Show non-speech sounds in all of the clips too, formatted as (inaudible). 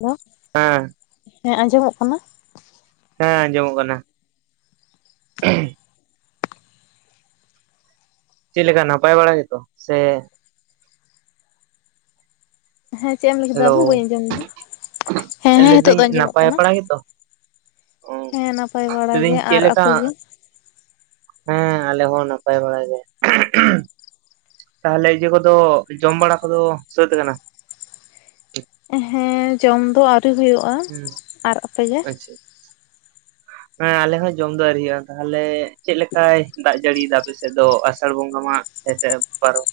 ᱦ (unintelligible) ᱦᱮᱸ ᱦᱮᱸ ᱟᱸᱡᱚᱢᱚᱜ ᱠᱟᱱᱟ ᱦᱮᱸ ᱟᱸᱡᱚᱢᱚᱜ ᱠᱟᱱᱟ ᱪᱮᱫ ᱞᱮᱠᱟ ᱱᱟᱯᱟᱭ ᱵᱟᱲᱟᱭ ᱜᱮᱛᱚ ᱥᱮ ᱦᱮᱸ ᱪᱮᱫ ᱮᱢ ᱞᱟᱹᱭ ᱠᱮᱫᱟ ᱦᱮᱞᱳ ᱵᱟᱹᱵᱩ ᱵᱟᱹᱧ ᱟᱸᱡᱚᱢ ᱞᱮᱫᱟ ᱦᱮᱸ ᱦᱮᱸ ᱱᱤᱛᱚᱜ ᱞᱟᱹᱭᱫᱟᱹᱧ ᱫᱚ ᱟᱸᱡᱚᱢᱚᱜ ᱱᱟᱯᱟᱭ ᱠᱟᱱᱟ ᱵᱟᱲᱟ ᱜᱮᱛᱚ ᱚ ᱦᱮᱸ ᱱᱟᱯᱟᱭ ᱵᱟᱲᱟ ᱞᱟᱹᱭᱫᱟᱹᱧ ᱜᱮ ᱪᱮᱫ ᱟᱨ ᱞᱮᱠᱟ ᱟᱯᱮ ᱦᱮᱸ ᱟᱞᱮ ᱦᱚᱸ ᱱᱟᱯᱟᱭ ᱵᱟᱲᱟ ᱜᱮ ᱛᱟᱦᱚᱞᱮ ᱤᱭᱟᱹ ᱠᱚᱫᱚ ᱡᱚᱢ ᱵᱟᱲᱟ ᱠᱚᱫᱚ ᱥᱟᱹᱛ ᱟᱠᱟᱱᱟ ᱦᱮᱸ ᱡᱚᱢ ᱫᱚ ᱟᱹᱣᱨᱤ ᱦᱩᱭᱩᱜᱼᱟ ᱦᱩᱸ ᱟᱨ ᱟᱯᱮ ᱜᱮ ᱦᱮ ᱟᱞᱮ ᱦᱚᱸ ᱡᱚᱢ ᱫ ᱟᱹᱣᱨᱤ ᱦᱩᱭᱩᱜᱼᱟ ᱛᱟᱦᱚᱞᱮ ᱪᱮᱫᱞ ᱞᱮᱠᱟᱭ ᱫᱟᱜ ᱡᱟᱹᱲᱤᱭᱟ ᱟᱯᱮᱥᱮᱫ ᱫᱚ ᱟᱥᱟᱲ ᱵᱚᱸᱜᱟ ᱢᱟ ᱯᱟᱨᱚᱢ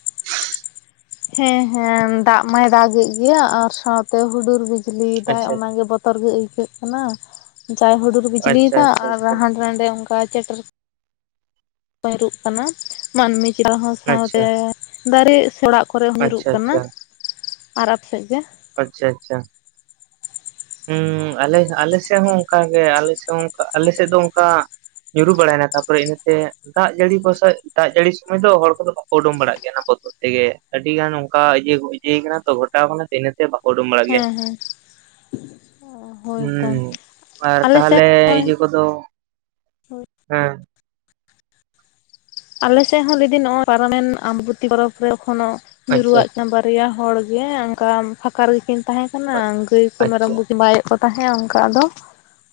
ᱦᱮᱸ ᱦᱮᱸ ᱫᱟᱜ ᱢᱟᱭ ᱫᱟᱜᱮᱫ ᱜᱮᱭᱟ ᱟᱨ ᱥᱟᱶᱛᱮ ᱦᱩᱰᱩᱨ ᱵᱤᱡᱽᱞᱤ ᱫᱟᱜ ᱟᱪᱪᱷᱟ ᱚᱱᱟᱜᱮ ᱵᱚᱛᱚᱨ ᱵᱚᱛᱚᱨ ᱜᱮ ᱟᱹᱭᱠᱟᱹᱜ ᱠᱟᱱᱟ ᱡᱟᱦᱟᱸᱭ ᱦᱩᱰᱩᱨ ᱟᱪᱪᱷᱟ ᱵᱤᱡᱽᱞᱤᱭᱮᱫᱟ ᱟᱪᱪᱷᱟ ᱟᱨ ᱟᱪᱪᱷᱟ ᱦᱟᱸᱰᱮ ᱱᱟᱰᱮ ᱚᱱᱠᱟ ᱪᱮᱴ ᱧᱩᱜ ᱠᱟᱱᱟ ᱢᱟᱹᱱᱢᱤ ᱪᱮᱛᱟᱱ ᱦᱚᱸ ᱥᱟᱶᱛᱮ ᱟᱪᱪᱷᱟ ᱫᱟᱨᱮ ᱚᱲᱟᱜ ᱠᱚᱨᱮ ᱦᱚᱸ ᱧᱩᱨᱩᱜ ᱟᱪᱪᱷᱟ ᱠᱟᱱᱟ ᱟᱪᱪᱷᱟ ᱟᱨ ᱟᱯᱮ ᱥᱮᱫ ᱜᱮ ᱟᱪᱪᱷᱟ ᱟᱪᱪᱷᱟ ᱦᱮᱸ ᱟᱞᱮ ᱟᱞᱮ ᱥᱮᱫ ᱦᱚᱸ ᱚᱱᱠᱟᱜ ᱜᱮ ᱟᱞᱮ ᱥᱮᱫ ᱦᱚᱸ ᱚᱱᱠᱟ ᱟᱞᱮ ᱥᱮᱫ ᱫᱚ ᱚᱱᱠᱟ ᱧᱩᱨᱩ ᱵᱟᱲᱟᱭᱮᱱᱟ ᱛᱟᱯᱚᱨᱮ ᱤᱱᱟᱹᱛᱮ ᱫᱟᱜ ᱡᱟᱹᱲᱤ ᱠᱚ ᱥᱮ ᱫᱟᱜ ᱡᱟᱹᱲᱤ ᱥᱚᱢᱚᱭ ᱫᱚ ᱦᱚᱲ ᱠᱚᱫᱚ ᱵᱟᱠᱚ ᱩᱰᱩᱝ ᱵᱟᱲᱟᱜ ᱜᱮᱭᱟ ᱚᱱᱟ ᱵᱚᱛᱚᱨ ᱛᱮᱜᱮ ᱟᱹᱰᱤ ᱜᱟᱱ ᱚᱱᱠᱟ ᱤᱭᱟᱹ ᱤᱭᱟᱹ ᱟᱠᱟᱱᱟ ᱛᱚ ᱜᱷᱚᱴᱟᱣ ᱟᱠᱟᱱᱟ ᱛ ᱤᱱᱟᱹᱛᱮ ᱵᱟᱠᱚ ᱩᱰᱩᱝ ᱵᱟᱲᱟᱜ ᱜᱮᱭᱟ ᱦᱮᱸ ᱦᱮᱸ ᱦᱳᱭᱛᱚ ᱦᱮᱸ ᱟᱨ ᱟᱞᱮ ᱥᱮᱫ ᱛᱟᱦᱚᱞᱮ ᱦᱚᱸ ᱤᱭᱟᱹ ᱠᱚᱫᱚ ᱦᱮᱸ ᱟᱞᱮᱥᱮᱫ ᱦᱚᱸ ᱞᱟᱹᱭᱤ ᱱᱚᱜᱚᱭ ᱯᱟᱨᱚᱢᱮᱱ ᱟᱢᱵᱩᱛᱤ ᱯᱚᱨᱚᱵᱽ ᱨᱮ ᱮᱠᱷᱚᱱᱚ ᱟᱪᱪᱷᱟ ᱧᱩᱨᱩᱨᱩᱣᱟᱜ ᱟᱪᱪᱷᱟ ᱪᱟᱸᱵᱟᱲ ᱯᱮᱭᱟ ᱦᱚᱲ ᱜᱮ ᱚᱱᱠᱟ ᱯᱷᱟᱠᱟ ᱜᱮᱠᱤᱱ ᱛᱟᱦᱮᱸ ᱠᱟᱱᱟ ᱜᱟᱹᱭ ᱠᱚ ᱢᱮᱨᱚᱢ ᱟᱪᱪᱷᱟ ᱠᱚᱠᱤᱱ ᱵᱟᱭᱮᱫ ᱛᱟᱦᱮᱸᱜᱼᱟ ᱚᱱᱠᱟ ᱟᱫᱚ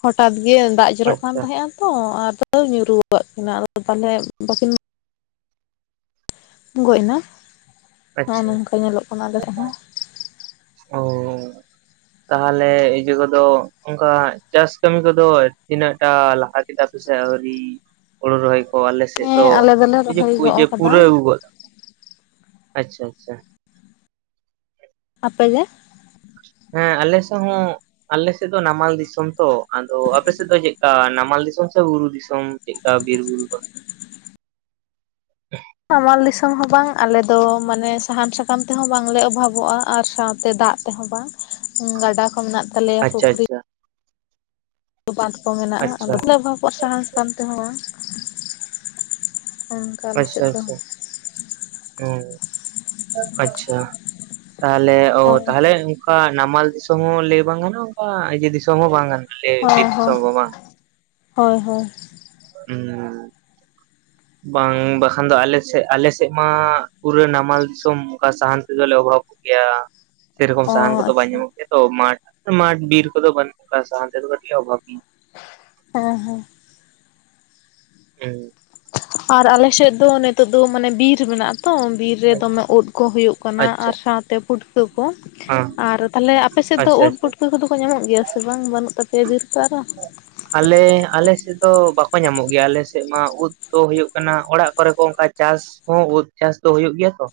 ᱦᱚᱴᱟᱛ ᱜᱮ ᱫᱟᱜ ᱡᱚᱨᱚᱜ ᱠᱟᱱ ᱟᱪᱪᱷᱟ ᱛᱟᱦᱮᱸᱜᱼᱟ ᱛᱚ ᱟ ᱧᱩᱨᱩᱫ ᱠᱤᱱᱟ ᱟᱫᱚ ᱛᱟᱦᱚᱞᱮ ᱵᱟᱹᱠᱤᱱ ᱜᱚᱡ ᱮᱱᱟ ᱱᱚᱜ ᱟᱪᱪᱷᱟ ᱱᱚᱝᱠᱟ ᱧᱮᱞᱚᱜ ᱠᱟᱱᱟ ᱟᱞᱮ ᱴᱷᱮᱱ ᱦᱚᱸ ᱚ ᱛᱟᱦᱚᱞᱮ ᱤᱭᱟᱹ ᱠᱚᱫᱚ ᱚᱱᱠᱟ ᱪᱟᱥ ᱠᱟᱹᱢᱤ ᱠᱚᱫᱚ ᱛᱤᱱᱟᱹᱜ ᱴᱟ ᱞᱟᱦᱟ ᱠᱮᱫᱟ ᱯᱮ ᱥᱮ ᱟᱹᱣᱨᱤ ᱦᱩᱲᱩ ᱨᱚᱦᱚᱭ ᱟᱞᱮᱥᱮᱫ ᱦᱮᱸ ᱫᱚ ᱟᱞᱮ ᱫᱚᱞᱮ ᱨᱚᱦᱚᱭ ᱜᱚᱜ ᱠᱟᱫᱟ ᱯᱩᱨᱟᱹ ᱟᱹᱜᱩ ᱜᱚᱫᱟᱠᱚ ᱟᱪᱪᱷᱟ ᱟᱪᱪᱷᱟ ᱟᱯᱮ ᱜᱮ ᱦᱮᱸ ᱟᱞᱮ ᱥᱮᱫ ᱦᱚᱸ ᱟᱞᱮ ᱥᱮᱫ ᱫᱚ ᱱᱟᱢᱟᱞ ᱫᱤᱥᱚᱢ ᱛᱚ ᱟᱫᱚ ᱟᱯᱮ ᱥᱮᱫ ᱫᱚ ᱪᱮᱫᱠᱟ ᱱᱟᱢᱟᱞ ᱫᱤᱥᱚᱢ ᱥᱮ ᱵᱩᱨᱩ ᱫᱤᱥᱚᱢ ᱪᱮᱫᱠᱟ ᱵᱤᱨ ᱫᱚ (unintelligible) ᱱᱟᱢᱟᱞ ᱫᱤᱥᱚᱢ ᱦᱚᱸ ᱵᱟᱝ ᱟᱞᱮ ᱫᱚ ᱢᱟᱱᱮ ᱥᱟᱦᱟᱱ ᱥᱟᱠᱟᱢ ᱛᱮᱦᱚᱸ ᱵᱟᱝᱞᱮ ᱚᱵᱷᱟᱵᱚᱜᱼᱟ ᱟᱨ ᱥᱟᱶᱛᱮ ᱫᱟᱜ- -ᱛᱮᱦᱚᱸ ᱵᱟᱝ ᱜᱟᱰᱟ ᱠᱚ ᱢᱮᱱᱟᱜ ᱛᱟᱞᱮᱭᱟ ᱟᱪᱪᱷᱟ ᱯᱩᱠᱷᱨᱤ ᱟᱪᱪᱷᱟ ᱵᱟᱸᱫᱷ ᱠᱚ ᱢᱮᱱᱟᱜᱼᱟ (unintelligible) ᱟᱪᱪᱷᱟ ᱚᱵᱦᱚᱵᱚᱜᱼᱟ ᱥᱟᱦᱟᱱ ᱥᱟᱠᱟᱢ ᱛᱮᱦᱚᱸ ᱟᱞᱮ ᱟᱪᱪᱷᱟ ᱥᱮᱫ ᱫᱚ ᱟᱪᱪᱷᱟ ᱦᱩᱸ ᱟᱪᱪᱷᱟ ᱛᱟᱦᱚᱞᱮ ᱚ ᱦᱳᱭ ᱛᱟᱦᱚᱞᱮ ᱚᱱᱠᱟ ᱱᱟᱢᱟᱞ ᱫᱤᱥᱚᱢ ᱦᱚᱸ ᱞᱟᱹᱭ ᱵᱟᱝ ᱜᱟᱱᱚᱜᱼᱟ ᱚᱱᱠᱟ ᱤᱭᱟᱹ ᱫᱤᱥᱚᱢ ᱦᱚᱸ ᱵᱟᱝ ᱜᱟᱱᱚᱜᱼᱟ ᱞᱟᱹᱭ ᱵᱤᱨ ᱦᱚᱸ ᱦᱚᱸ ᱫᱤᱥᱚᱢ ᱫᱚ ᱵᱟᱝ ᱦᱳᱭ ᱦᱳᱭ ᱦᱩᱸ (inaudible) ᱵᱟᱝ ᱵᱟᱠᱷᱟᱱ ᱫᱚ ᱟᱞᱮᱥᱮᱫ ᱟᱞᱮᱥᱮᱫ ᱢᱟ ᱯᱩᱨᱟᱹ ᱱᱟᱢᱟᱞ ᱫᱤᱥᱚᱢ ᱚᱱᱠᱟ ᱥᱟᱦᱟᱱ ᱛᱮᱫᱞᱮ ᱚᱵᱷᱟᱵᱜ ᱜᱮᱭᱟ ᱥᱮᱨᱚᱠᱚᱢ ᱚ ᱥᱟᱦᱟᱱ ᱠᱚᱫᱚ ᱵᱟᱝ ᱟᱪᱪᱷᱟ ᱧᱟᱢᱚᱜ ᱜᱮᱭᱟ ᱛᱚ ᱢᱟᱴᱷ ᱢᱟᱴᱷ ᱵᱤᱨ ᱠᱚᱫᱚ ᱵᱟᱹᱱᱩᱜᱼᱟ ᱥᱟᱦᱟᱱ ᱛᱮᱫᱚᱞᱮ ᱠᱟᱹᱴᱤᱡᱞᱮ ᱚᱵᱷᱟᱵ ᱜᱮᱭᱟ ᱦᱩᱸ ᱦᱩᱸ ᱦᱩᱸ ᱟᱨ ᱟᱞᱮᱥᱮᱫ ᱫᱚ ᱱᱤᱛᱚᱜ ᱫᱚ ᱢᱟᱱᱮ ᱵᱤᱨ ᱢᱮᱱᱟᱜᱼᱟ ᱛᱚ ᱵᱤᱨ- -ᱨᱮ ᱫᱚᱢᱮ ᱩᱫ ᱠᱚ ᱦᱩᱭᱩᱜ ᱠᱟᱱᱟ ᱟᱪᱪᱷᱟ ᱟᱨ ᱥᱟᱶᱛᱮ ᱯᱷᱩᱴ- ᱠᱟᱹ ᱠᱚ ᱦᱮᱸ ᱟᱨ ᱛᱟᱦᱞᱮ ᱟᱯᱮ ᱥᱮᱫ ᱫᱚ ᱟᱪᱪᱷᱟ ᱩᱫ ᱟᱪᱪᱷᱟ ᱯᱩᱴ- -ᱠᱟᱹ ᱠᱚᱫᱚ ᱠᱚ ᱧᱟᱢᱚᱜ ᱜᱮᱭᱟ ᱥᱮ ᱵᱟᱝ ᱵᱟᱹᱱᱩᱜ ᱛᱟᱯᱮᱭᱟ ᱵᱤᱨ ᱠᱚ ᱟᱨᱚ ᱟᱞᱮ ᱟᱞᱮ ᱥᱮᱫ ᱫᱚ ᱵᱟᱠᱚ ᱧᱟᱢᱚᱜ ᱜᱮᱭᱟ ᱟᱞᱮ ᱥᱮᱫ ᱢᱟ ᱩᱫ ᱫᱚ ᱦᱩᱭᱩᱜ ᱠᱟᱱᱟ ᱚᱲᱟᱜ ᱠᱚᱨᱮ ᱠᱚ ᱚᱱᱠᱟ ᱪᱟᱥ ᱦᱚᱸ ᱩᱫ ᱪᱟᱥ ᱫᱟ ᱦᱩᱭᱩᱜ ᱜᱮᱭᱟ ᱛᱚ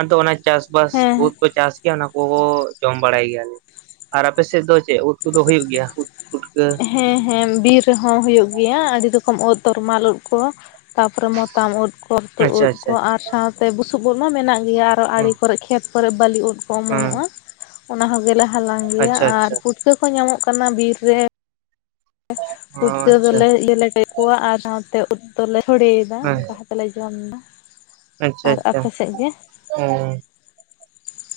ᱟᱫᱚ ᱚᱱᱟ ᱪᱟᱥ ᱵᱟᱥ ᱦᱮᱸ ᱦᱮᱸ ᱩᱫ ᱠᱚ ᱪᱟᱥ ᱜᱮᱭᱟ ᱚᱱᱟ ᱠᱚ ᱠᱚ ᱡᱚᱢ ᱵᱟᱲᱟᱭ ᱜᱮᱭᱟᱞᱮ ᱟᱨ ᱟᱯᱮ ᱥᱮᱫ ᱫᱚ ᱪᱮᱫ ᱩᱫ ᱠᱚᱫᱚ ᱦᱩᱭᱩᱜ ᱜᱮᱭᱟ ᱩᱫ ᱯᱩᱴᱠᱟᱹ ᱦᱮᱸ ᱦᱮᱸ ᱵᱤᱨ ᱨᱮᱦᱚᱸ ᱦᱩᱭᱩᱜ ᱜᱮᱭᱟ ᱟᱹᱰᱤ ᱨᱚᱠᱚᱢ ᱩᱫ ᱛᱚᱨᱢᱟᱞ ᱩᱫ ᱠᱚ ᱛᱟᱯᱚᱨᱮ ᱢᱚᱛᱟᱢ ᱩᱫ ᱠᱚ ᱛᱚ ᱟᱪᱪᱷᱟ ᱩᱫ ᱟᱪᱪᱷᱟ ᱠᱚ ᱦᱮᱸ ᱟᱨ ᱥᱟᱶᱛᱮ ᱵᱩᱥᱩᱵ ᱩᱫ ᱢᱟ ᱢᱮᱱᱟᱜ ᱜᱮᱭᱟ ᱟᱨᱚ ᱟᱲᱮ ᱠᱚᱨᱮ ᱠᱷᱮᱛ ᱠᱚᱨᱮ ᱵᱟᱹᱞᱤ ᱩᱫ ᱠᱚ ᱦᱮᱸ ᱚᱢᱚᱱᱚᱜᱼᱟ ᱚᱱᱟ ᱦᱚᱸ ᱜᱮᱞᱮ ᱦᱟᱞᱟᱝ ᱜᱮᱭᱟ ᱟᱪᱪᱷᱟ ᱟᱨ ᱟᱪᱪᱷᱟ ᱯᱩᱴᱠᱟᱹ ᱠᱚ ᱧᱟᱢᱚᱜ ᱠᱟᱱᱟ ᱵᱤᱨ ᱨᱮ ᱚ ᱯᱩᱴᱠᱟᱹ ᱟᱪᱪᱷᱟ ᱫᱚᱞᱮ ᱞᱮᱴ ᱠᱮᱫ ᱠᱚᱣᱟ ᱟᱨ ᱥᱟᱶᱛᱮ ᱩᱛᱩ ᱫᱚᱞᱮ ᱦᱳᱲᱮᱫᱟ ᱦᱮᱸ ᱚᱱᱠᱟ ᱠᱟᱛᱮᱞᱮ ᱡᱚᱢ ᱫᱟ ᱟᱪᱪᱷᱟ ᱟᱪᱪᱷᱟ ᱚᱸ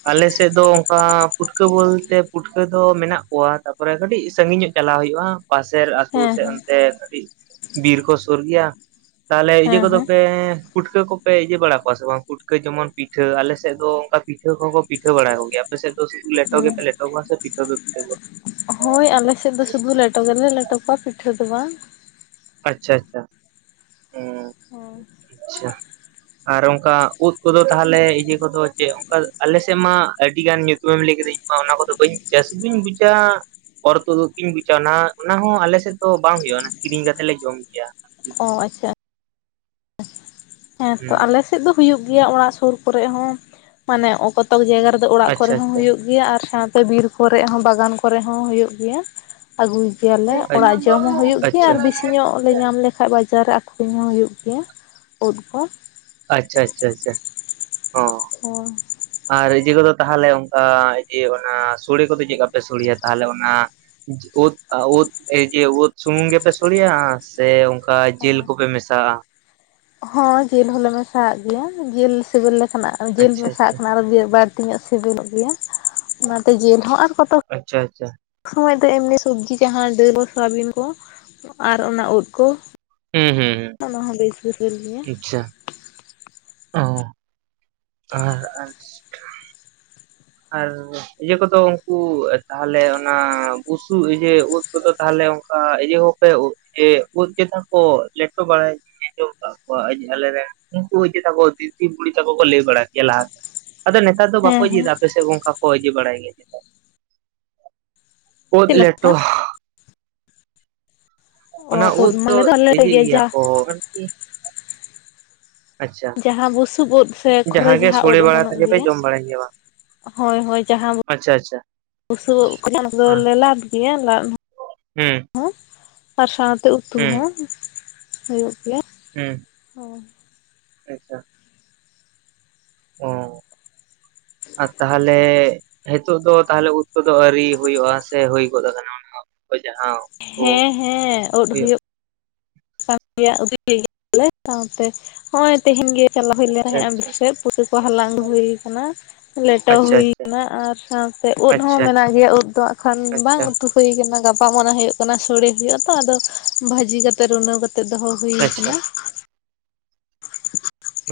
ᱟᱞᱮᱥᱮᱫ ᱫᱚ ᱚᱱᱠᱟ ᱯᱩᱴᱠᱟᱹ ᱵᱚᱞᱛᱮ ᱯᱩᱴᱠᱟᱹ ᱫᱚ ᱢᱮᱱᱟᱜ ᱠᱚᱣᱟ ᱛᱟᱯᱚᱨᱮ ᱠᱟᱹᱴᱤᱡ ᱥᱟᱸᱹᱜᱤᱧ ᱧᱚᱜ ᱪᱟᱞᱟᱣ ᱦᱩᱭᱩᱜᱼᱟ ᱯᱟᱥᱮᱨ ᱟᱹᱛᱩ ᱦᱮᱸ ᱛᱮ ᱦᱮᱸ ᱚᱱᱛᱮ ᱠᱟᱹᱴᱤᱡ ‌ᱠᱟᱹᱴᱤᱡ ᱵᱤᱨ ᱠᱚ ᱥᱩᱨ ᱜᱮᱭᱟ ᱛᱟᱦᱚᱞᱮ ᱤᱭᱟᱹ ᱦᱮᱸ ᱠᱚᱫᱚ ᱦᱮᱸ ᱯᱮ ᱯᱩᱴᱠᱟᱹ ᱠᱚᱯᱮ ᱤᱭᱟᱹ ᱵᱟᱲᱟ ᱠᱚᱣᱟ ᱥᱮ ᱵᱟᱝ ᱯᱩᱴᱠᱟᱹ ᱡᱮᱢᱚᱱ ᱯᱤᱴᱷᱟᱹ ᱟᱞᱮ ᱥᱮᱫ ᱫᱚ ᱚᱱᱠᱟ ᱯᱤᱴᱷᱟᱹ ᱠᱚᱦᱚᱸ ᱠᱚ ᱯᱤᱴᱷᱟᱹ ᱵᱟᱲᱟ ᱠᱚᱜᱮᱭᱟ ᱟᱯᱮᱥᱮᱫ ᱫᱚ ᱞᱮᱴᱚ ᱦᱮᱸ ᱜᱮᱯᱮ ᱞᱮᱴᱚ ᱠᱚᱭᱟ ᱥᱮ ᱯᱤᱴᱷᱟᱹ ᱫᱚ ᱯᱤᱴᱷᱟᱹ ᱠᱚᱭᱟ ᱦᱳᱭ ᱟᱞᱮ ᱥᱮᱫ ᱫᱚ ᱥᱩᱫᱷᱩ ᱞᱮᱴᱚ ᱜᱮᱞᱮ ᱞᱮᱴᱚ ᱠᱚᱣᱟ ᱯᱤᱴᱷᱟᱹ ᱫᱚ ᱵᱟᱝ ᱟᱪᱪᱷᱟ ᱟᱪᱪᱷᱟ ᱦᱮᱸ ᱦᱩᱸ ᱟᱪᱪᱷᱟ ᱟᱨ ᱚᱱᱠᱟ ᱩᱫ ᱠᱚᱫᱚ ᱛᱟᱦᱚᱞᱮ ᱤᱭᱟᱹ ᱠᱚᱫᱚ ᱪᱮᱫ ᱚᱱᱠᱟ ᱟᱞᱮ ᱥᱮᱫ ᱢᱟ ᱟᱹᱰᱤᱜᱟᱱ ᱧᱩᱛᱩᱢᱮᱢ ᱞᱟᱹᱭ ᱠᱮᱫᱟ ᱚᱱᱟ ᱠᱚᱫᱚ ᱵᱟᱹᱧ ᱵᱩᱡᱟ ᱥᱩᱫᱩᱧ ᱵᱩᱡᱟ ᱚᱨ ᱛᱩᱫᱩᱜ ᱩᱫ ᱠᱚᱧ ᱵᱩᱡᱟ ᱚᱱᱟ ᱚᱱᱟ ᱦᱚᱸ ᱟᱞᱮ ᱥᱮᱫ ᱫᱚ ᱵᱟᱝ ᱦᱩᱭᱩᱜᱼᱟ ᱚᱱᱟ ᱠᱤᱨᱤᱧ ᱠᱟᱛᱮᱜ ᱞᱮ ᱡᱚᱢ ᱜᱮᱭᱟ ᱚ ᱟᱪᱪᱷᱟ ᱟᱪᱪᱷᱟ ᱦᱮᱸ ᱛᱚ ᱦᱩᱸ ᱟᱞᱮᱥᱮᱫ ᱫᱚ ᱦᱩᱭᱩᱜ ᱜᱮᱭᱟ ᱚᱲᱟᱜ ᱥᱩᱨ ᱠᱚᱨᱮ ᱦᱚᱸ ᱢᱟᱱᱮ ᱠᱚᱛᱚᱠ ᱡᱟᱭᱜᱟ ᱨᱮ ᱫᱚ ᱚᱲᱟᱜ ᱟᱪᱪᱷᱟ ᱠᱚᱨᱮ ᱦᱚᱸ ᱟᱪᱪᱷᱟ ᱦᱩᱭᱩᱜ ᱜᱮᱭᱟ ᱟᱨ ᱥᱟᱶᱛᱮ ᱵᱤᱨ ᱠᱚᱨᱮ ᱦᱚᱸ ᱵᱟᱜᱟᱱ ᱠᱚᱨᱮ ᱦᱚᱸ ᱦᱩᱭᱩᱜ ᱜᱮᱭᱟ ᱟᱹᱜᱩᱭ ᱜᱮᱭᱟᱞᱮ ᱚᱲᱟᱜ ᱟᱪᱪᱷᱟ ᱡᱚᱢ ᱦᱚᱸ ᱦᱩᱭᱩᱜ ᱜᱮᱭᱟ ᱟᱨ ᱵᱮᱥᱤ ᱧᱚᱜ ᱞᱮ ᱧᱟᱢ ᱞᱮᱠᱷᱟᱡ ᱵᱟᱡᱟᱨ ᱨᱮ ᱟᱠᱷᱨᱤᱧ ᱦᱚᱸ ᱦᱩᱭᱩᱜ ᱜᱮᱭᱟ ᱩᱫ ᱠᱚ ᱟᱪᱪᱷᱟ ᱟᱪᱪᱷᱟ ᱟᱪᱪᱷᱟ ᱚ ᱚ ᱟᱨ ᱤᱭᱟᱹ ᱠᱚᱫᱚ ᱛᱟᱦᱚᱞᱮ ᱚᱱᱠᱟ ᱤᱭᱟᱹ ᱚᱱᱟ ᱥᱚᱲᱮ ᱠᱚᱫᱚ ᱪᱮᱫᱠᱟᱯᱮ ᱥᱚᱲᱮᱭᱟ ᱛᱟᱦᱚᱞᱮ ᱚᱱᱟ ᱩᱫ ᱥᱩᱢᱩᱝ ᱜᱮ ᱯᱮ ᱥᱚᱲᱮᱭᱟ ᱥᱮ ᱚᱱᱠᱟ ᱡᱤᱞ ᱠᱚᱯᱮ ᱢᱮᱥᱟᱜᱼᱟ ᱦᱚᱸ ᱡᱤᱞ ᱦᱚᱞᱮ ᱢᱮᱥᱟᱣᱟᱜ ᱜᱮᱭᱟ ᱡᱤᱞ ᱥᱤᱵᱤᱞ ᱞᱮᱠᱷᱟᱱᱟᱜ ᱡᱤᱞ ᱟᱪᱪᱷᱟ ᱢᱮᱥᱟᱣᱟᱜ ᱟᱪᱪᱷᱟ ᱠᱷᱟᱱ ᱟᱨ ᱵᱟᱨᱛᱤ ᱧᱚᱜ ᱥᱤᱵᱤᱞᱚᱜ ᱜᱮᱭᱟ ᱚᱱᱟᱛᱮ ᱡᱤᱞ ᱦᱚᱸ ᱟᱨ ᱠᱚᱛᱚ ᱟᱪᱪᱷᱟ ᱟᱪᱪᱷᱟ ᱥᱚᱢᱚᱭ ᱫᱚ ᱮᱢᱱᱤ ᱥᱚᱵᱽᱡᱤ ᱡᱟᱦᱟᱸ ᱫᱟᱹᱞ ᱥᱳᱣᱟᱵᱤᱱ ᱠᱚ ᱟᱨ ᱚᱱᱟ ᱩᱫ ᱠᱚ ᱦᱩᱸ ᱦᱩᱸ ᱦᱩᱸ ᱚᱱᱟ ᱦᱚᱸ ᱵᱮᱥ ᱵᱩᱡᱟᱹᱞ ᱜᱮᱭᱟ ᱟᱪᱪᱷᱟ ᱚ ᱟᱨ ᱟᱨ ᱟᱨ ᱤᱭᱟᱹ ᱠᱚᱫᱚ ᱩᱱᱠᱩ ᱛᱟᱦᱚᱞᱮ ᱚᱱᱟ ᱵᱥᱩ ᱤᱭᱟᱹᱮ ᱩᱫ ᱩᱱᱠᱩᱫᱚ ᱛᱟᱦᱚᱞᱮ ᱚᱱᱠᱟ ᱤᱭᱟᱹᱦᱚᱸᱯᱮ ᱩᱫ ᱪᱮᱛ ᱠᱚ ᱞᱮᱴᱚ ᱵᱟᱲᱟᱭ ᱟᱸᱡᱚᱢ ᱠᱟᱫ ᱠᱚᱣᱟ ᱟᱞᱮ ᱨᱮᱱ ᱩᱱᱠᱩ ᱡᱟ ᱠᱚ ᱫᱤᱫᱤ ᱵᱩᱲᱤ ᱛᱟᱠᱚ ᱠᱚ ᱞᱟᱹᱭ ᱵᱟᱲᱟ ᱠᱮᱭᱟ ᱞᱟᱦᱟ ᱫᱚ ᱟᱫᱚ ᱱᱮᱛᱟᱨ ᱫᱚ ᱦᱮᱸ ᱵᱟᱠᱚ ᱦᱮᱸ ᱤᱫᱤᱭᱮᱫᱟ ᱟᱯᱮᱮᱥᱮᱫ ᱜᱚᱝᱠᱟ ᱠᱚ ᱤᱫᱤ ᱵᱟᱲᱟᱭ ᱜᱮᱭᱟ ᱱᱮᱛᱟᱨ ᱩᱫ ᱪᱮᱫ ᱞᱮᱠᱟ ᱞᱮᱴᱚ ᱚ ᱚᱱᱟ ᱩᱫ ᱫᱚ ᱢᱟᱞᱮ ᱟᱞᱮ ᱤᱫᱤ ᱜᱮᱭᱟ ᱡᱟ ᱠᱚ ᱟᱨᱠᱤ ᱟᱪᱪᱷᱟ ᱡᱟᱦᱟᱸ ᱵᱩᱥᱩᱵ ᱩᱫ ᱥᱮ ᱠᱷᱚᱨᱮ ᱜᱮ ᱡᱟᱦᱟᱸ ᱩᱫ ᱥᱳᱲᱮ ᱵᱟᱲᱟ ᱚᱢᱚᱱᱚᱜ ᱠᱟᱛᱮ ᱯᱮ ᱜᱮᱭᱟ ᱡᱚᱢ ᱵᱟᱲᱟᱭ ᱜᱮᱭᱟ ᱵᱟᱝ ᱦᱳᱭ ᱦᱳᱭ ᱡᱟᱦᱟᱸ ᱟᱪᱪᱷᱟ ᱟᱪᱪᱷᱟ ᱵᱩᱥᱩᱚᱜ ᱩᱫ ᱠᱚ ᱧᱟᱢᱚᱜᱟ ᱫᱚ ᱚᱱᱟ ᱠᱚᱫᱚᱞᱮ ᱞᱟᱫ ᱜᱮᱭᱟ ᱞᱟᱫ ᱦᱚᱸ ᱦᱮᱸ ᱟᱨ ᱥᱟᱶᱛᱮ ᱩᱛᱩ ᱦᱚᱸ ᱦᱩᱭᱩᱜ ᱜᱮᱭᱟ ᱦᱮᱸ ᱚ ᱟᱪᱪᱷᱟ ᱚ ᱟᱨ ᱛᱟᱦᱚᱞᱮ ᱱᱤᱛᱳᱜ ᱫᱚ ᱛᱟᱦᱚᱞᱮ ᱩᱫ ᱠᱚᱟᱹ ᱫᱚ ᱟᱹᱣᱨᱤ ᱦᱩᱭᱩᱜᱼᱟ ᱥᱮ ᱦᱩᱭ ᱜᱚᱫ ᱟᱠᱟᱱᱟ ᱦᱚᱭ ᱡᱟᱦᱟᱸ ᱠᱚ ᱦᱮᱸ ᱦᱮᱸ ᱩᱫ ᱦᱩᱭᱩᱜ ᱦᱩᱭᱩᱜᱼᱼ (unintelligible) ᱥᱟᱶᱛᱮ ᱱᱚᱜᱼᱚᱭ ᱛᱮᱦᱮᱧ ᱜᱮ ᱪᱟᱞᱟᱣ ᱦᱩᱭᱞᱮ ᱟᱪᱪᱷᱟ ᱟᱪᱪᱷᱟ ᱛᱟᱦᱮᱸᱱᱟᱮᱥ ᱯᱩᱥᱟᱹ ᱠᱚ ᱦᱟᱞᱟᱝ ᱟᱹᱜᱩ ᱦᱩᱭ ᱟᱠᱟᱱᱟ, ᱞᱮᱴᱚ ᱟᱪᱪᱷᱟ ᱦᱩᱭᱱᱟ ᱟᱨ ᱥᱟᱶᱛᱮ ᱩᱫ ᱦᱚᱸ ᱟᱪᱪᱷᱟ ᱟᱪᱪᱷᱟ ᱢᱮᱱᱟᱜ ᱜᱮᱭᱟ ᱩᱫ ᱫᱚ ᱮᱠᱷᱚᱱ ᱵᱟᱝ ᱟᱪᱪᱷᱟ ᱩᱛᱩ ᱦᱩᱭ ᱠᱟᱱᱟ ᱜᱟᱯᱟ ᱢᱚᱱᱮ ᱦᱩᱭᱩᱜ ᱠᱟᱱᱟ ᱥᱚᱲᱮ ᱦᱩᱭᱩᱜ ᱟ ᱛᱚ ᱟᱫᱚ ᱵᱷᱟᱹᱤ ᱠᱟᱛᱮ ᱨᱩᱱᱟᱹᱣ ᱠᱟᱛᱮᱼᱼ ᱠᱟᱛᱮ ᱫᱚᱦᱚ ᱦᱩᱭ ᱟᱪᱪᱷᱟ ᱟᱠᱟᱱᱟ᱾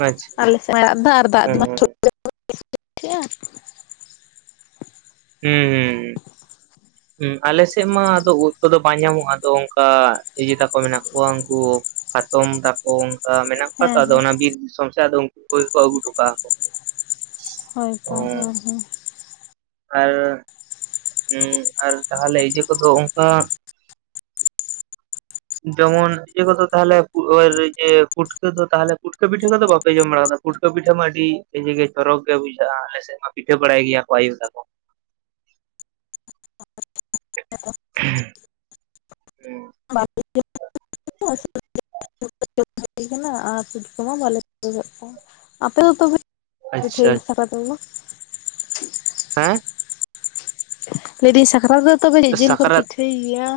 ᱟᱪᱪᱷᱟ ᱟᱞᱮ ᱥᱮᱫ ᱫᱟᱜ ᱫᱚ ᱟᱨ ᱫᱟᱜ (unintelligible) ᱼᱼ ᱴᱷᱤᱠᱭᱟ ᱦᱩᱸ ᱦᱩᱸ ᱦᱩᱸ ᱟᱞᱮᱥᱮᱫ ᱢᱟ ᱟᱫᱚ ᱩᱫ ᱠᱚᱫᱚ ᱵᱟᱝ ᱧᱟᱢᱚᱜᱼᱟ ᱟᱫᱚ ᱚᱱᱠᱟ ᱤᱭᱟᱹᱛᱟᱠᱚ ᱢᱮᱱᱟᱜ ᱠᱚᱣᱟ ᱩᱱᱠᱩᱼᱼ ᱦᱟᱛᱚᱢ ᱛᱟᱠᱚ, ᱛᱚ ᱚᱱᱠᱟ ᱢᱮᱱᱟᱜ ᱠᱚᱣᱟ ᱛᱚ ᱦᱮᱸ ᱟᱫᱚ ᱦᱮᱸ ᱚᱱᱟ ᱵᱤᱨ ᱫᱤᱥᱚᱢ ᱟᱫᱚ ᱩᱱᱠᱩ ᱠᱚᱜᱮ ᱠᱚ ᱟᱹᱜᱩ ᱦᱚᱴᱚ ᱠᱟᱜᱼᱟ ᱠᱚ᱾ ᱦᱳᱭ ᱛᱚ ᱚ ᱦᱮᱸ ᱦᱮᱸ, ᱟᱨ ᱟᱨ ᱛᱟᱦᱚᱞᱮ ᱤᱭᱟᱹ ᱠᱚᱫᱚ ᱚᱱᱠᱟᱼᱼ ᱡᱮᱢᱚᱱ ᱤᱭᱟᱹ ᱠᱚᱫᱚ ᱛᱟᱦᱚᱞᱮ ᱯᱷᱩᱴᱠᱟᱹ ᱫᱚ ᱛᱟᱦᱚᱞᱮ ᱯᱩᱴᱠᱟᱹ ᱯᱤᱴᱷᱟᱹ ᱠᱚᱫᱚ ᱵᱟᱯᱮ ᱡᱚᱢ ᱵᱟᱲᱟ ᱠᱟᱫᱟ᱾ ᱯᱩᱴᱠᱟᱹ ᱯᱤᱴᱷᱟᱹ ᱢᱟ ᱟᱹᱰᱤ ᱤᱡᱮ ᱜᱮ ᱪᱚᱨᱚᱠ ᱜᱮ ᱵᱩᱡᱷᱟᱹᱜᱼᱟ ᱟᱞᱮᱫ ᱢᱟ ᱯᱤᱴᱷᱟᱹ ᱵᱟᱲᱟᱭ ᱜᱮᱭᱟ ᱠᱚ ᱟᱭᱩ ᱛᱟ ᱠᱚ (unintelligible) ᱦᱩᱸ ᱵᱟᱨ (unintelligible) (unintelligible) ᱦᱩᱭ ᱠᱟᱱᱟ ᱟᱨ ᱥᱩᱴ ᱠᱚᱢᱟ ᱵᱟᱞᱮ ᱟᱠᱟᱫ ᱠᱚᱣᱟ ᱟᱯᱮ ᱫᱚ ᱛᱚᱵᱮ (inaudible) ᱯᱤᱴᱷᱟᱹ ᱟᱪᱪᱷᱟ ᱥᱟᱠᱨᱟᱛ ᱨᱮᱢᱟ ᱦᱮᱸ? ᱞᱟᱹᱭᱫᱟᱹᱧ ᱥᱟᱠᱨᱟᱛ ᱛᱚᱵᱮ ᱡᱤᱞ ᱠᱚᱯᱮ ᱥᱟᱠᱨᱟᱛ ᱯᱤᱴᱷᱟᱹᱭ ᱜᱮᱭᱟ?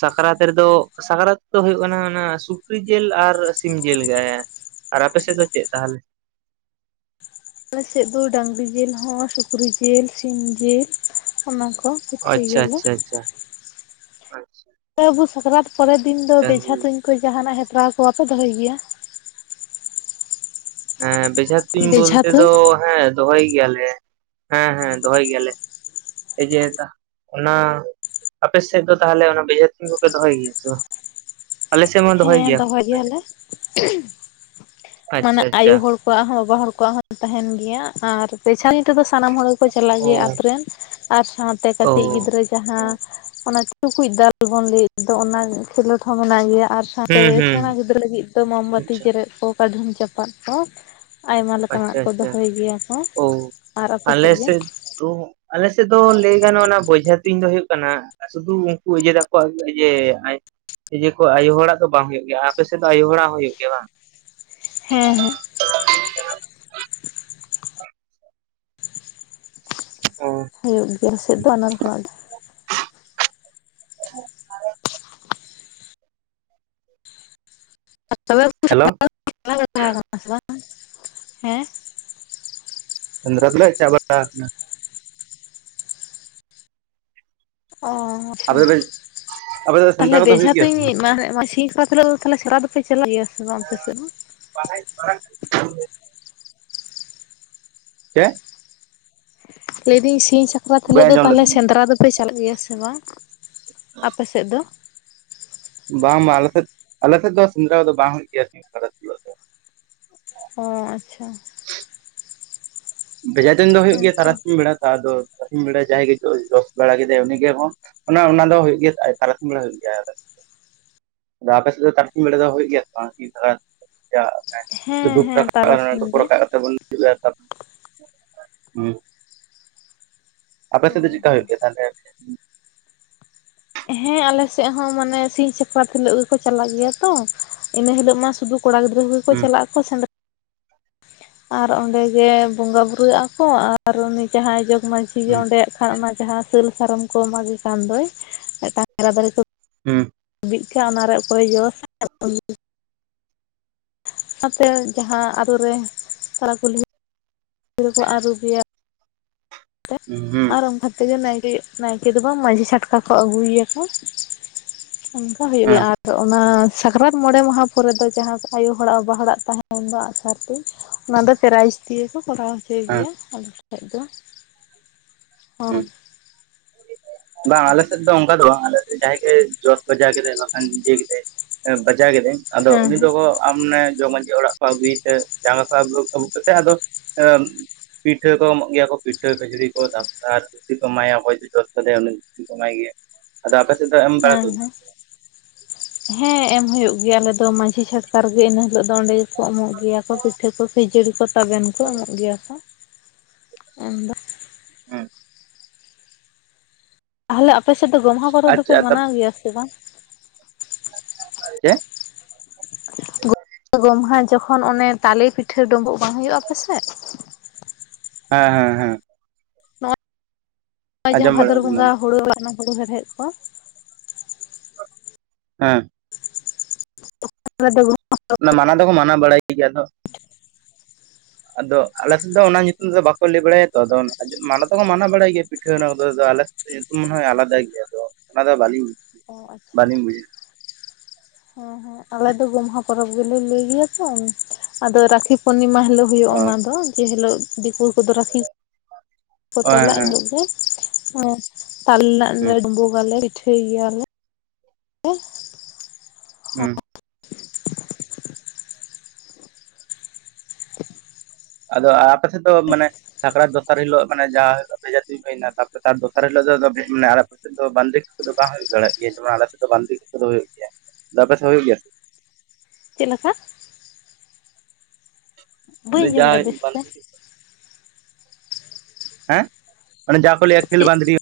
ᱥᱟᱠᱨᱟᱛ ᱨᱮᱫᱚ ᱥᱟᱠᱨᱟᱛ ᱫᱚ ᱦᱩᱭᱩᱜ ᱠᱟᱱᱟ ᱚᱱᱟ ᱥᱩᱠᱨᱤ ᱡᱤᱞ ᱟᱨ ᱥᱤᱢ ᱡᱤᱞ ᱜᱮ ᱟᱨ ᱟᱯᱮᱥᱮᱫ ᱫᱚ ᱪᱮᱫ ᱛᱟᱦᱚᱞᱮ? ᱟᱞᱮᱥᱮᱫ ᱫᱚ ᱰᱟᱹᱝᱨᱤ ᱡᱤᱞ ᱦᱚᱸ ᱥᱩᱠᱨᱤ ᱡᱤᱞ ᱥᱤᱢ ᱡᱤᱞ ᱚᱱᱟ ᱠᱚ ᱯᱤᱴᱷᱟᱹᱭ ᱟᱪᱪᱷᱟ ᱜᱮᱭᱟᱞᱮ᱾ ᱟᱪᱪᱷᱟ ᱟᱪᱪᱷᱟ ᱟᱯᱮ ᱦᱚᱸ ᱥᱟᱠᱨᱟᱛ ᱯᱚᱨᱮᱨ ᱫᱤᱱ ᱫᱚ ᱵᱮᱡᱷᱟ ᱰᱟᱝᱨᱤ ᱛᱩᱧ ᱠᱚ ᱡᱟᱦᱟᱱᱟᱜ ᱦᱮᱯᱨᱟᱣ ᱠᱚ ᱵᱟᱯᱮ ᱫᱚᱦᱚᱭ ᱜᱮᱭᱟ? ᱦᱮᱸ ᱵᱮᱡᱷᱟ ᱛᱩᱧ ᱵᱮᱡᱷᱟ ᱵᱚᱞᱛᱮ ᱛᱩᱧ ᱫᱚ ᱦᱮᱸ ᱫᱚᱦᱚᱭ ᱜᱮᱭᱟᱞᱮ ᱦᱮᱸ ᱦᱮᱸ ᱫᱚᱦᱚᱭ ᱜᱮᱭᱟᱞᱮ᱾ ᱚᱱᱟᱼᱼ ᱟᱯᱮ ᱥᱮᱫ ᱫᱚ ᱛᱟᱦᱚᱞᱮ ᱚᱱᱟ ᱵᱷᱮᱡᱟ ᱛᱩᱝ ᱠᱚᱯᱮ ᱫᱚᱦᱚᱭ ᱜᱮᱭᱟ ᱥᱮ ᱵᱟᱝ? ᱟᱞᱮ ᱥᱮᱫ ᱢᱟ ᱦᱮᱸ ᱜᱮᱭᱟ ᱠᱚ ᱫᱚᱦᱚᱭ ᱜᱮᱭᱟᱞᱮ ᱢᱟᱱᱮ ᱟᱪᱪᱷᱟ ᱟᱭᱩ ᱟᱪᱪᱷᱟ ᱦᱚᱲ ᱠᱚᱼᱼ ᱟᱭᱳ ᱦᱚᱲ ᱠᱚᱣᱟᱜ ᱦᱚᱸ ᱵᱟᱵᱟ ᱦᱚᱲ ᱠᱚᱣᱟᱜ ᱦᱚᱸ ᱛᱟᱦᱮᱱ ᱜᱮᱭᱟ ᱟᱨ ᱯᱮᱪᱟᱱᱤ ᱛᱮᱫᱚ ᱥᱟᱱᱟᱢ ᱦᱚᱲᱼᱼ ᱠᱚ ᱪᱟᱞᱟᱜ ᱚ ᱜᱮᱭᱟ ᱟᱛᱳ ᱨᱮᱱ ᱟᱨ ᱥᱟᱶᱛᱮ ᱚ ᱠᱟᱹᱴᱤᱡ ᱜᱤᱫᱽᱨᱟᱹ ᱡᱟᱦᱟᱸᱼᱼ ᱚᱱᱟ ᱴᱩᱠᱩᱡ ᱫᱟᱞ ᱵᱚᱱ ᱞᱟᱹᱭ ᱫᱚ ᱚᱱᱟ ᱠᱷᱮᱞᱳᱰ ᱦᱚᱸ ᱢᱮᱱᱟᱜ ᱜᱮᱭᱟ ᱟᱨᱼᱼ ᱥᱟᱶᱛᱮ ᱦᱩᱸ ᱦᱩᱸ ᱥᱮᱬᱟ ᱜᱤᱫᱽᱨᱟᱹ ᱞᱟᱹᱜᱤᱫ ᱫᱚ ᱢᱟᱢᱵᱟᱹᱛᱤ ᱟᱪᱪᱷᱟ ᱡᱮᱨᱮᱫ ᱠᱚ ᱠᱟ ᱫᱷᱚᱢ ᱪᱟᱯᱟᱫ ᱠᱚᱼᱼ ᱟᱭᱢᱟ ᱞᱮᱠᱟᱱᱟᱜ ᱟᱪᱪᱷᱟ ᱠᱚ ᱟᱪᱪᱷᱟ ᱫᱚᱦᱚᱭ ᱜᱮᱭᱟ ᱠᱚ ᱟᱨ ᱟᱯᱮ ᱥᱮᱫ ᱜᱮ? ᱛᱚ ᱟᱞᱮᱥᱮᱫ ᱫᱚ ᱞᱟᱹᱭ ᱜᱟᱱᱚᱜᱼᱟ ᱵᱮᱡᱷᱟ ᱛᱩᱧ ᱫᱚ ᱦᱩᱭᱩᱜ ᱠᱟᱱᱟ᱾ ᱥᱩᱫᱷᱩ ᱩᱱᱠᱩ ᱤᱡᱟᱹ ᱛᱟᱠᱚᱣᱟ ᱡᱮ ᱟᱭᱳᱼᱼ ᱤᱭᱟᱹ ᱠᱚ ᱟᱭᱳ ᱦᱚᱲᱟᱜ ᱫᱚ ᱵᱟᱝ ᱦᱩᱭᱩᱜ ᱜᱮᱭᱟ ᱟᱯᱮ ᱥᱮᱫ ᱫᱚ ᱟᱭᱳ ᱦᱚᱲᱟᱜ ᱦᱚᱸ ᱦᱩᱭᱩᱜ ᱜᱮᱭᱟ ᱵᱟᱝ? ᱦᱮᱸ ᱦᱮᱸ ᱚ ᱦᱩᱭᱩᱜ ᱜᱮᱭᱟ ᱟᱞᱮ ᱥᱮᱫ ᱫᱚ ᱟᱭᱳ. ᱦᱚᱲ ᱠᱚᱣᱟᱜ ᱫᱚᱼᱼ (inaudible) ᱚᱵ ᱦᱮᱞᱳ (unintelligible) ᱵᱟᱝ ᱦᱮᱸ ᱥᱮᱸᱫᱽᱨᱟ ᱫᱚᱞᱮ ᱪᱟ ᱵᱟᱲᱟ ᱠᱟᱱᱟ ᱚ ᱟᱪᱪᱷᱟ ᱟᱯᱮ ᱫᱚ ᱛᱟᱦᱞᱮ ᱥᱮᱸᱫᱽᱨᱟ ᱠᱚᱫᱚ ᱵᱮᱡᱷᱟ ᱦᱩᱭᱩᱜ ᱜᱮᱭᱟ ᱥᱮ ᱛᱩᱧ ᱵᱟᱝ ᱮᱢᱮᱫ ᱢᱟ ᱥᱤᱧ ᱯᱟᱛᱨᱚ ᱛᱟᱦᱚᱞᱮ ᱥᱮᱫᱽᱨᱟ ᱫᱚᱯᱮ ᱪᱟᱞᱟᱜ ᱜᱮᱭᱟ ᱥᱮ ᱵᱟᱝ ᱟᱯᱮ ᱥᱮᱫ ᱦᱚᱸ ᱯᱟᱲᱦᱟᱭ (inaudible) ᱪᱮᱫ ᱞᱟᱹᱭᱫᱟᱹᱧ ᱥᱤᱧ ᱥᱟᱠᱨᱟᱛ ᱵᱟᱹᱧ ᱦᱤᱞᱳᱜ ᱫᱚ ᱟᱸᱡᱚᱢ ᱛᱟᱦᱞᱮ ᱞᱮᱫᱟ ᱥᱮᱸᱫᱽᱨᱟ ᱫᱚᱯᱮ ᱪᱟᱞᱟᱜ ᱜᱮᱭᱟ ᱥᱮ ᱵᱟᱝ ᱟᱯᱮ ᱥᱮᱫ ᱫᱚ ᱵᱟᱝ ᱵᱟᱝ ᱟᱞᱮᱥᱮᱫ ᱟᱞᱮ ᱥᱮᱫ ᱫᱚ ᱥᱮᱸᱫᱽᱨᱟ ᱫᱚ ᱵᱟᱝ ᱦᱩᱭᱩᱜ ᱜᱮᱭᱟ ᱥᱤᱢ ᱥᱟᱠᱨᱟᱛ ᱨᱮᱫᱚ ᱚ ᱟᱪᱪᱷᱟ ᱦᱮ (inaudible) ᱵᱷᱮᱡᱟ ᱛᱩᱧ ᱫᱚ ᱦᱳᱭᱳᱜ ᱜᱮᱭᱟ ᱦᱮᱸᱛᱚ ᱛᱨᱟᱥᱤᱧ ᱵᱮᱲᱟ ᱛᱚ ᱟᱫᱚ ᱛᱟᱨᱟᱥᱤᱧ ᱵᱮᱲᱟ ᱡᱟᱦᱟᱸᱭ ᱜᱮ ᱡᱚᱥ ᱵᱟᱲᱟ ᱠᱮᱫᱟᱭ ᱩᱱᱤ ᱜᱮ ᱚᱱᱟ ᱚᱱᱟ ᱫᱚ ᱦᱩᱭᱩᱜ ᱜᱮᱭᱟ ᱛᱟᱨᱟᱥᱤᱢ ᱵᱮᱲᱟ ᱦᱩᱭᱩᱜ ᱜᱮᱭᱟ ᱟᱯᱮ ᱥᱮᱫ ᱫᱚ ᱛᱟᱨᱟᱥᱤᱧ ᱵᱮᱲᱟ ᱫᱚ ᱦᱩᱭᱩᱜ ᱜᱮᱭᱟ ᱥᱮ ᱵᱟᱝ ᱦᱮᱸ ᱛᱩᱯᱩ ᱦᱮᱸ ᱨᱟᱠᱟᱵ ᱛᱟᱨᱟᱥᱤᱧ ᱫᱚᱠᱚ (unintelligible) ᱜᱮ᱾ ᱨᱟᱠᱟᱵ ᱠᱟᱛᱮ ᱵᱚᱱ (unintelligible) ᱦᱩᱸ ᱟᱯᱮ ᱥᱮᱫ ᱫᱚ ᱦᱳᱭ ᱪᱮᱫᱠᱟ ᱦᱳᱭ ᱦᱩᱭᱩᱜ ᱜᱮᱭᱟ ᱛᱟᱦᱚᱞᱮ ᱦᱮᱸ ᱟᱞᱮᱥᱮᱫ ᱦᱚᱸ ᱢᱟᱱᱮ ᱥᱤᱧ ᱥᱟᱠᱨᱟᱛ ᱦᱤᱞᱟᱹᱜ ᱜᱮᱠᱚ ᱪᱟᱞᱟᱜ ᱜᱮᱭᱟ ᱛᱚ ᱤᱱᱟᱹ ᱦᱤᱞᱚᱜ ᱢᱟ ᱥᱩᱫᱩ ᱠᱚᱲᱟ ᱜᱤᱫᱽᱨᱟᱹ ᱠᱚ ᱜᱮ ᱠᱚ ᱦᱩᱸ ᱪᱟᱞᱟᱜ ᱟᱠᱚ ᱥᱮᱸᱫᱽᱨᱟ ᱟᱨ ᱚᱸᱰᱮ ᱜᱮ ᱵᱚᱸᱜᱟ ᱵᱩᱨᱜᱼᱟ ᱠᱚ ᱟᱨ ᱩᱱᱤ ᱡᱟᱦᱟᱸᱭ ᱡᱚᱜᱽ ᱢᱟᱺᱡᱷᱤ ᱜᱮ ᱦᱩᱸ ᱚᱸᱰᱮᱭᱟᱜ ᱠᱷᱟᱱ ᱡᱟᱦᱟᱸ ᱥᱟᱹᱞ ᱥᱟᱨᱚᱢ ᱠᱚ ᱢᱟᱜᱮ ᱠᱟᱱ ᱫᱚᱭ ᱢᱤᱫᱴᱟᱝ ᱦᱩᱸ ᱵᱤᱫ ᱠᱟᱜ ᱚᱱᱟᱨᱮ ᱚᱠᱚᱭ ᱡᱚᱥ ᱚᱱᱟᱛᱮ ᱡᱟᱦᱟᱸ ᱟᱹᱛᱳ ᱨᱮ ᱛᱟᱨᱟ ᱠᱩᱞᱦᱤ ᱨᱮᱠᱚ ᱟᱹᱨᱩᱵᱮᱭᱟ ᱦᱩᱸ ᱦᱩᱸ ᱟᱨ ᱚᱱᱠᱟ ᱛᱮᱜᱮ ᱱᱟᱭᱠᱮ ᱱᱟᱭᱠᱮ ᱫᱚ ᱵᱟᱝ ᱢᱟᱹᱡᱷᱤ ᱪᱷᱟᱴᱠᱟ ᱠᱚ ᱟᱹᱜᱩᱭᱮᱭᱟᱠᱚ ᱚᱱᱠᱟ ᱦᱩᱭᱩᱜ ᱜᱮᱭᱟ ᱦᱮᱸ ᱟᱨ ᱛᱚ ᱚᱱᱟ ᱥᱟᱠᱨᱟᱛ ᱢᱚᱬᱮ ᱢᱟᱦᱟ ᱯᱚᱨᱮ ᱫᱚ ᱡᱟᱦᱟᱸ ᱫᱚ ᱟᱭᱳ ᱦᱚᱲᱟᱜ ᱵᱟᱵᱟ ᱦᱚᱲᱟᱜ ᱛᱟᱦᱮᱱ ᱫᱚ ᱟᱜᱼᱥᱟᱨ ᱛᱩᱧ ᱚᱱᱟ ᱫᱚ ᱯᱮᱨᱟᱭᱤᱡ ᱫᱤᱭᱮ ᱠᱚ ᱠᱚᱨᱟᱣ ᱦᱚᱪᱚᱭ ᱦᱮᱸ ᱜᱮᱭᱟ ᱩᱱ ᱡᱚᱠᱷᱚᱡ ᱫᱚ ᱦᱩᱸ (inaudible) ᱵᱟᱝ ᱟᱞᱮᱥᱮᱫ ᱫᱚ ᱚᱝᱠᱟ ᱫᱚ ᱵᱟᱝ ᱟᱞᱮ ᱥᱮᱜ ᱡᱟᱦᱟᱸᱭ ᱜᱮ ᱡᱚᱥ ᱵᱟᱡᱟᱣ ᱠᱮᱫᱟᱭ ᱵᱟᱠᱷᱟᱱ ᱡᱤᱭᱟᱹ ᱠᱮᱫᱟᱭ ᱵᱟᱡᱟᱣ ᱠᱮᱫᱟᱹᱧ ᱟᱫᱚ ᱦᱮᱸ ᱩᱱᱤ ᱦᱮᱸ ᱫᱚᱠᱚ ᱟᱢᱱᱮ ᱡᱚᱠᱢᱟᱡᱷᱤ ᱚᱲᱟᱜ ᱠᱚ ᱟᱹᱜᱩᱭᱛᱮ ᱡᱟᱸᱜᱟ ᱠᱚ ᱟᱹᱵᱩᱜ ᱟᱹᱵᱩᱜ ᱠᱟᱛᱮᱜ ᱟᱫᱚ ᱯᱤᱴᱷᱟᱹ ᱠᱚ ᱮᱢᱚᱜ ᱜᱮᱭᱟ ᱠᱚ ᱯᱤᱴᱷᱟᱹ ᱠᱷᱟᱹᱡᱟᱹᱲᱤ ᱠᱚ ᱛᱟᱯ ᱟᱨ ᱫᱷᱩᱛᱤ ᱠᱚ ᱮᱢᱟᱭᱟ ᱚᱠᱚᱭ ᱜᱮ ᱡᱚᱥ ᱛᱟᱞᱮᱭᱟᱭ ᱩᱱᱤ ᱫᱷᱩᱛᱤ ᱠᱚ ᱮᱢᱟᱭ ᱜᱮ ᱟᱫᱚ ᱟᱯᱮ ᱥᱮᱫ ᱫᱚ ᱮᱢ ᱵᱟᱲᱟ ᱦᱮᱸ ᱠᱚ ᱦᱮᱸ ᱦᱮᱸ ᱮᱢ ᱦᱳᱭᱳᱜ ᱜᱮᱭᱟ ᱟᱞᱮ ᱫᱚ ᱢᱟᱺᱡᱷᱤ ᱪᱷᱟᱴᱠᱟ ᱨᱮᱜᱮ ᱤᱱᱟ ᱦᱤᱞᱳᱜ ᱫᱚ ᱚᱸᱰᱮ ᱜᱮᱠᱚ ᱮᱢᱚᱜ ᱜᱮᱭᱟ ᱠᱚ ᱯᱤᱴᱷᱟᱹ ᱠᱚ ᱡᱟᱹᱲᱤ ᱠᱚ ᱛᱟᱵᱮᱱ ᱠᱚ ᱮᱢᱚᱜ ᱜᱮᱭᱟ ᱠᱚ ᱮᱢ ᱫᱚ ᱦᱮᱸ ᱛᱟᱦᱚᱞᱮ ᱟᱯᱮ ᱥᱮᱫ ᱫᱚ ᱜᱚᱢᱦᱟ ᱯᱚᱨᱚᱵᱽ ᱫᱚᱯᱮ ᱟᱪᱪᱷᱟ ᱢᱟᱱᱟᱣ ᱜᱮᱭᱟ ᱥᱮ ᱵᱟᱝ ᱪᱮᱜ ᱜᱚᱢᱦᱟ ᱡᱚᱠᱷᱚᱱ ᱚᱱᱮ ᱛᱟᱞᱮ ᱯᱤᱴᱷᱟᱹ ᱰᱳᱢᱵᱳᱜ ᱵᱟᱝ ᱦᱳᱭᱳᱜᱼᱟ ᱟᱯᱮᱥᱮᱜ ᱦᱮᱸ ᱦᱮᱸ ᱦᱮᱸ ᱦᱼᱚᱭ ᱟᱸᱡᱚᱢ ᱡᱟᱦᱟᱸ ᱵᱟᱲᱟ ᱵᱷᱟᱫᱚᱨ ᱦᱮᱸ ᱵᱚᱸᱜᱟ ᱦᱳᱲᱳ ᱚᱱᱟ ᱠᱚᱫᱚ ᱦᱮᱲᱦᱮᱫ ᱠᱚ ᱦᱮᱸ (unintelligible) ᱚᱱᱟ ᱢᱟᱱᱟᱣ ᱫᱚᱠᱚ ᱢᱟᱱᱟᱣ ᱵᱟᱲᱟᱭ ᱜᱮᱭᱟ ᱟᱫᱚ ᱟᱫᱚ ᱟᱞᱮᱥᱮᱫ ᱫᱚ ᱚᱱᱟ ᱧᱩᱛᱩᱢ ᱛᱮᱫᱚ ᱵᱟᱠᱚ ᱞᱮ ᱵᱟᱲᱟᱭᱟ ᱛᱚ ᱟᱫᱚ ᱢᱟᱱᱟ ᱫᱚᱠᱚ ᱢᱟᱱᱟ ᱵᱟᱲᱟᱭ ᱜᱮᱭᱟ ᱯᱤᱴᱷᱟᱹ ᱚᱱᱟ ᱠᱚᱫᱚ ᱫᱚ ᱟᱞᱮ ᱧᱤᱛᱩᱢ ᱢᱚᱱᱮ ᱦᱳᱭ ᱟᱞᱟᱫᱟ ᱜᱮᱭᱟ ᱛᱚ ᱟᱱᱫᱟ ᱵᱟᱞᱤᱧ ᱚ ᱟᱪᱪᱷᱟ ᱦᱮᱸ ᱟᱞᱮ ᱫᱚ ᱜᱚᱢᱦᱟ ᱯᱚᱨᱚᱵᱽ ᱜᱮᱞᱮ ᱞᱮᱭ ᱜᱮᱭᱟ ᱛᱚ ᱟᱫᱚ ᱨᱟᱠᱷᱤ ᱯᱩᱨᱱᱤᱢᱟ ᱦᱤᱞᱳᱜ ᱦᱩᱭᱩᱜᱼᱟ ᱚᱱᱟ ᱫᱚ ᱡᱮ ᱦᱮᱞᱳᱜ ᱫᱤᱠᱩ ᱠᱚᱫᱚ ᱨᱟᱠᱷᱤ ᱠᱚ ᱚ ᱦᱮᱸ ᱛᱚᱞᱟ ᱮᱱ ᱦᱮᱸ ᱦᱤᱞᱳᱜ ᱜᱮ ᱮᱸ ᱛᱟᱞ ᱱᱟᱜ ᱞᱮ ᱦᱩᱸ ᱰᱩᱸᱢᱵᱩ ᱜᱟᱞᱮ ᱯᱤᱴᱷᱟᱹᱭ ᱜᱮᱭᱟᱞᱮ ᱦᱩᱸ ᱟᱫᱚ ᱟᱯᱮᱥᱮᱫ ᱫᱚ ᱢᱟᱱᱮ ᱥᱟᱠᱨᱟᱛ ᱫᱚᱥᱟᱨ ᱦᱤᱞᱳᱜ ᱢᱟᱱᱮ ᱡᱟᱦᱟᱸ ᱦᱤᱞᱳ ᱵᱷᱮᱡᱟ ᱛᱩᱧ ᱦᱩᱭᱱᱟ ᱛᱟᱯᱚᱨᱮ ᱛᱟᱨ ᱫᱚᱥᱟᱨ ᱦᱤᱞᱳᱜ ᱫᱚ ᱫᱚᱱᱮ ᱟᱨᱟᱜ ᱟᱞᱮᱜ ᱫᱚ ᱵᱟᱸᱞᱤᱠ ᱠᱚᱫᱚ ᱵᱟᱝ ᱦᱩᱭ ᱫᱟᱲᱮᱭᱟᱜ ᱜᱮᱭᱟ ᱡᱮᱢᱚᱱ ᱟᱞᱮ ᱥᱮᱫ ᱫᱚ ᱵᱟᱸᱫᱤᱠ ᱠᱚᱫᱚ ᱦᱳᱭᱳᱜ ᱜᱮᱭᱟ ᱟᱯᱮ ᱥᱮᱫ ᱦᱩᱭᱩᱜ ᱜᱮᱭᱟ ᱪᱮᱫ ᱞᱮᱠᱟ ᱵᱟᱹᱧ ᱞᱮᱭ ᱫᱟᱹᱧ ᱟᱸᱡᱚᱢ ᱞᱮᱫᱼᱟ ᱡᱟᱦᱟᱭ ᱵᱮᱥ ᱛᱮ ᱵᱟᱸᱫᱨᱤ ᱦᱮᱸ ᱚᱱᱮ ᱡᱟᱸᱦᱟ ᱠᱚ ᱞᱮᱭᱟ ᱠᱷᱮᱞ ᱵᱟᱸᱫᱨᱤ